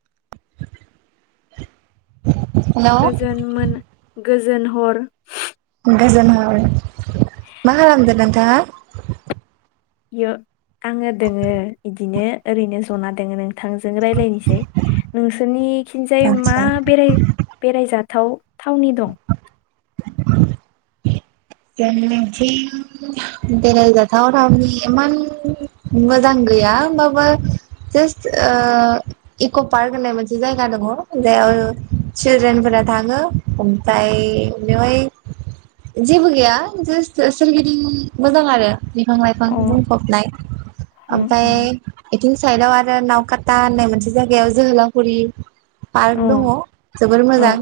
[inaudible] हेल' गोजोन मोना गोजोन हर। गोजोन हर। मा खालामदों नोंथांङा? [inaudible] यो आङो दोङो इदिनो ओरैनो जना दोङो नोंथां। जों रायलायनोसै नोंसिनिखिनजाय मा आदसा बेराय बेरायजा थाव थावनि दं। जोंनिथिं बेरायजाथाव थावनि इमान मोजां गैया होमबाबो जास्ट ओ इक' पार्क होननाय मोनसे जायगा दङ जेयाव सिलद्रेनफोरा थाङो ओमफाय बेवहाय जेबो गैया जास्ट सोरगिदिं मोजां आरो। बिफां लाइफां अ बुंफबनाय अ ओमफाय। बिथिं साइदाव आरो नावकाता होननाय मोनसे जायगायाव जोहोलावफुरि। अ पार्क दङ जोबोर अ मोजां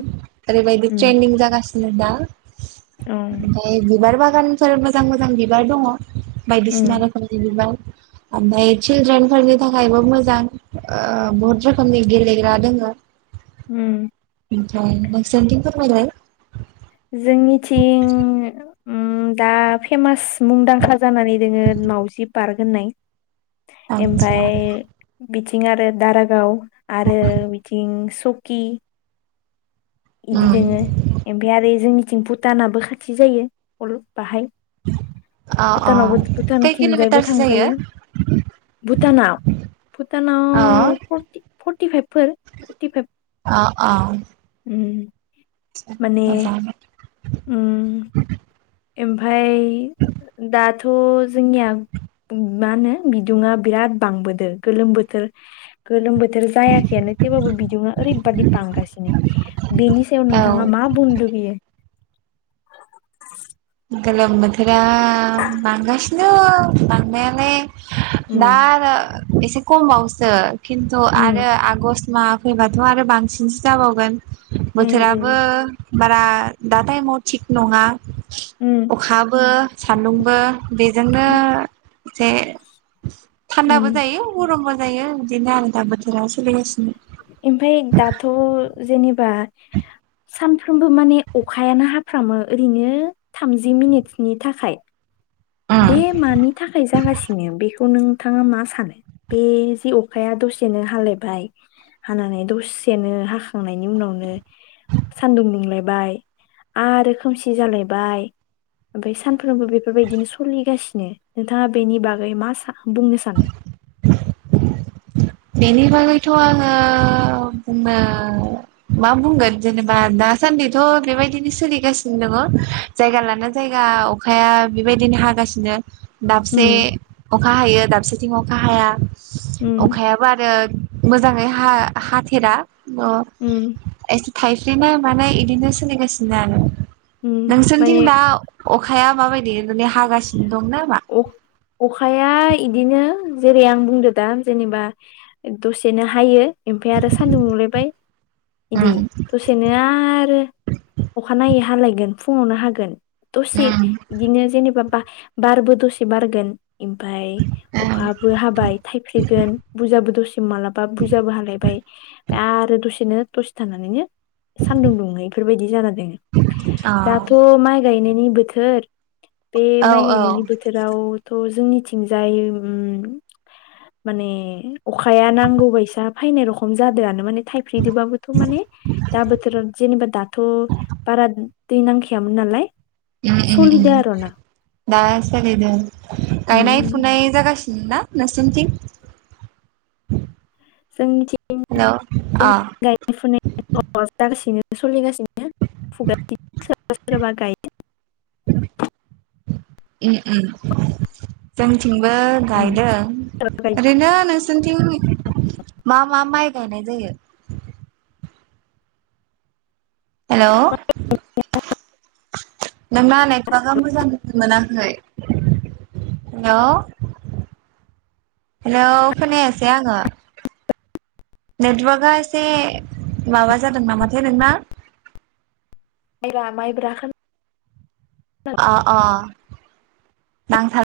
ओरैबायदि उम ट्रेन्दिं जागासि सिनोदा उम ओमफाय बि बिबार बागानफोर मोजां मोजां बिबार दङ' बायदिसिना रोखोमनि बिबार आमफाय सिलद्रेन फोरनि थाखायबो मोजां ओ बहुत रोखोमनि गेलेग्रा दङो। ओम। ओमफ्राय नोंसोरनिथिं फोरमायलाय। जोंनिथिं ओम दा फेमास मुंदांखा जानानै दोङो मावाउजि पार्क होननाय। आदसा एमफ्राय बिदि थिं आरो दारागाव। आरो बिथिं सु सुकि इदि उम दोङो इमफ्राय आरो जोंनि थिं भुटानाबो खाथि जायो [unintelligible] बाहाय अ अ भुटानावबो भुटान खै थिंजाय बो किल'मिटारसो जायो थांजायो। भुटाना अ भुटानाव फर्टि फर्टिफाइभफोर फटिफाइभ उम। सा मोजांङानो। उम। ओमफाय इ दाथ थ' जोंनिया मा होनो बिदुुङा बिराद बांबोदो गोलोम बोथोर गोलोम बोथ थोर जायाखैयानो थेवब्लााबो बिदुङा ओरैबादि बांगासिनो, बेनि सायाव औ नोंथाङा मा बुंनो लुगैयो? [inaudible] गोलोम बोथोरा बांगासिनो बांनायालाय। दा उम आरो एसे कम बावसो। खिन्थु उम आरो आगस्ट मा फैबाथ' आरो बांसिनसो जाबावगोन। उम उम बोथोराबो बारा दा टाइमाव थिग नङा। उम अखाबो सान्दुंबो बेजोंनो एसे थान्दाबो उम जायो गरमबो जायो इदिनो आरो दा बोथोराव सोलिगासिनो। ओमफ्राय दाथ' जेनेब बा सानफ्रामबो माने अखायानो हाफ्रामो ओरैनो थामजि मिनिटनि थाखाय। उम बे मानि थाखाय जागासिनो बेखौ नों थाङा मा सानो? बे जे अखाया दसेनो हालायबाय हानानै दसेनो हाखांनायनि उनावनो सानदुं दुंलायबाय आरो खोमसि जालायबाय ओमफ्राय सानफ्रोमबो बेफोरबायदिनो स सोलिगासिनो नोंथाङा बेनि बागै मा सा बुंनो सानो। बेनि बागैथ' आङो बुंनो मा बुंगोन जेनेबा दासान्दिथ' बेबायदिनो सोलिगासिनो दङ जायगा लाना जायगा अखाया बेबायदिनो हागासिनो। दाबसे उम अखा हायो दाबसेथिं अखा हाया। उम अखायाबो आरो मोजाङै हा-हाथेरा अ उम ए थाइफ्रिनाय मानाय एदिनो सोलिगासिनो आरो उम नोंसोरनिथिं माने दा अखाया माबाय देे हागासिनो दं नामा? अ अखाया अखाया बिदिनो जेरै आं बुंदो दा जेनेबा दसेनो हायो ओमफाय आरो सान्दुं दुंलायबाय बिदि उम दसेनो आरो अखानायै हालायगोन फुङावनो हागोन दसे उम बिदिनो जेनेबा बा बारबो दसे बारगोन ओमफ्राय अखाबो हाबाय थाइफ्रिगोन बुरजाबो दसे मालाबा बुरजाबो हालायबाय आरो दसेनो दसे थनानैनो सान्दुं दुंहालाय बेफोरबायदि जादों। अ [unintelligible] दाथ' माइ गायनो नि बोथोर बे औ माय औ गायनायनि नि बोथोराव थ' जोंनिथिंजाय उम माने अखाया नांगौ बायसा फैनाय रखम जादोंआनो माने थाइफ्रिदोंबाबोथ' माने दा बोथोराव जेनेबा दाथ' बारा दै नांखायामोन नालाय सलिद आरो ना दा सालिदों। उम गायनाय फुनाय जागासिनो ना नोंसिनिथिं। जोंथिं [unintelligible] सलिगासिन [unintelligible] उम उम जोंथिं बो गायदों सोरबा गाय ओरैनो नोंस सिनथिं मा मा माइ गायनाय जायो? हेलौ [unintelligible] हेलौ हेलौ खोनायासै आङो। नेटवार्कआ एसे माबा जादों नामाथाय नोंना? माइबा माइब्राखान अ अ नांथार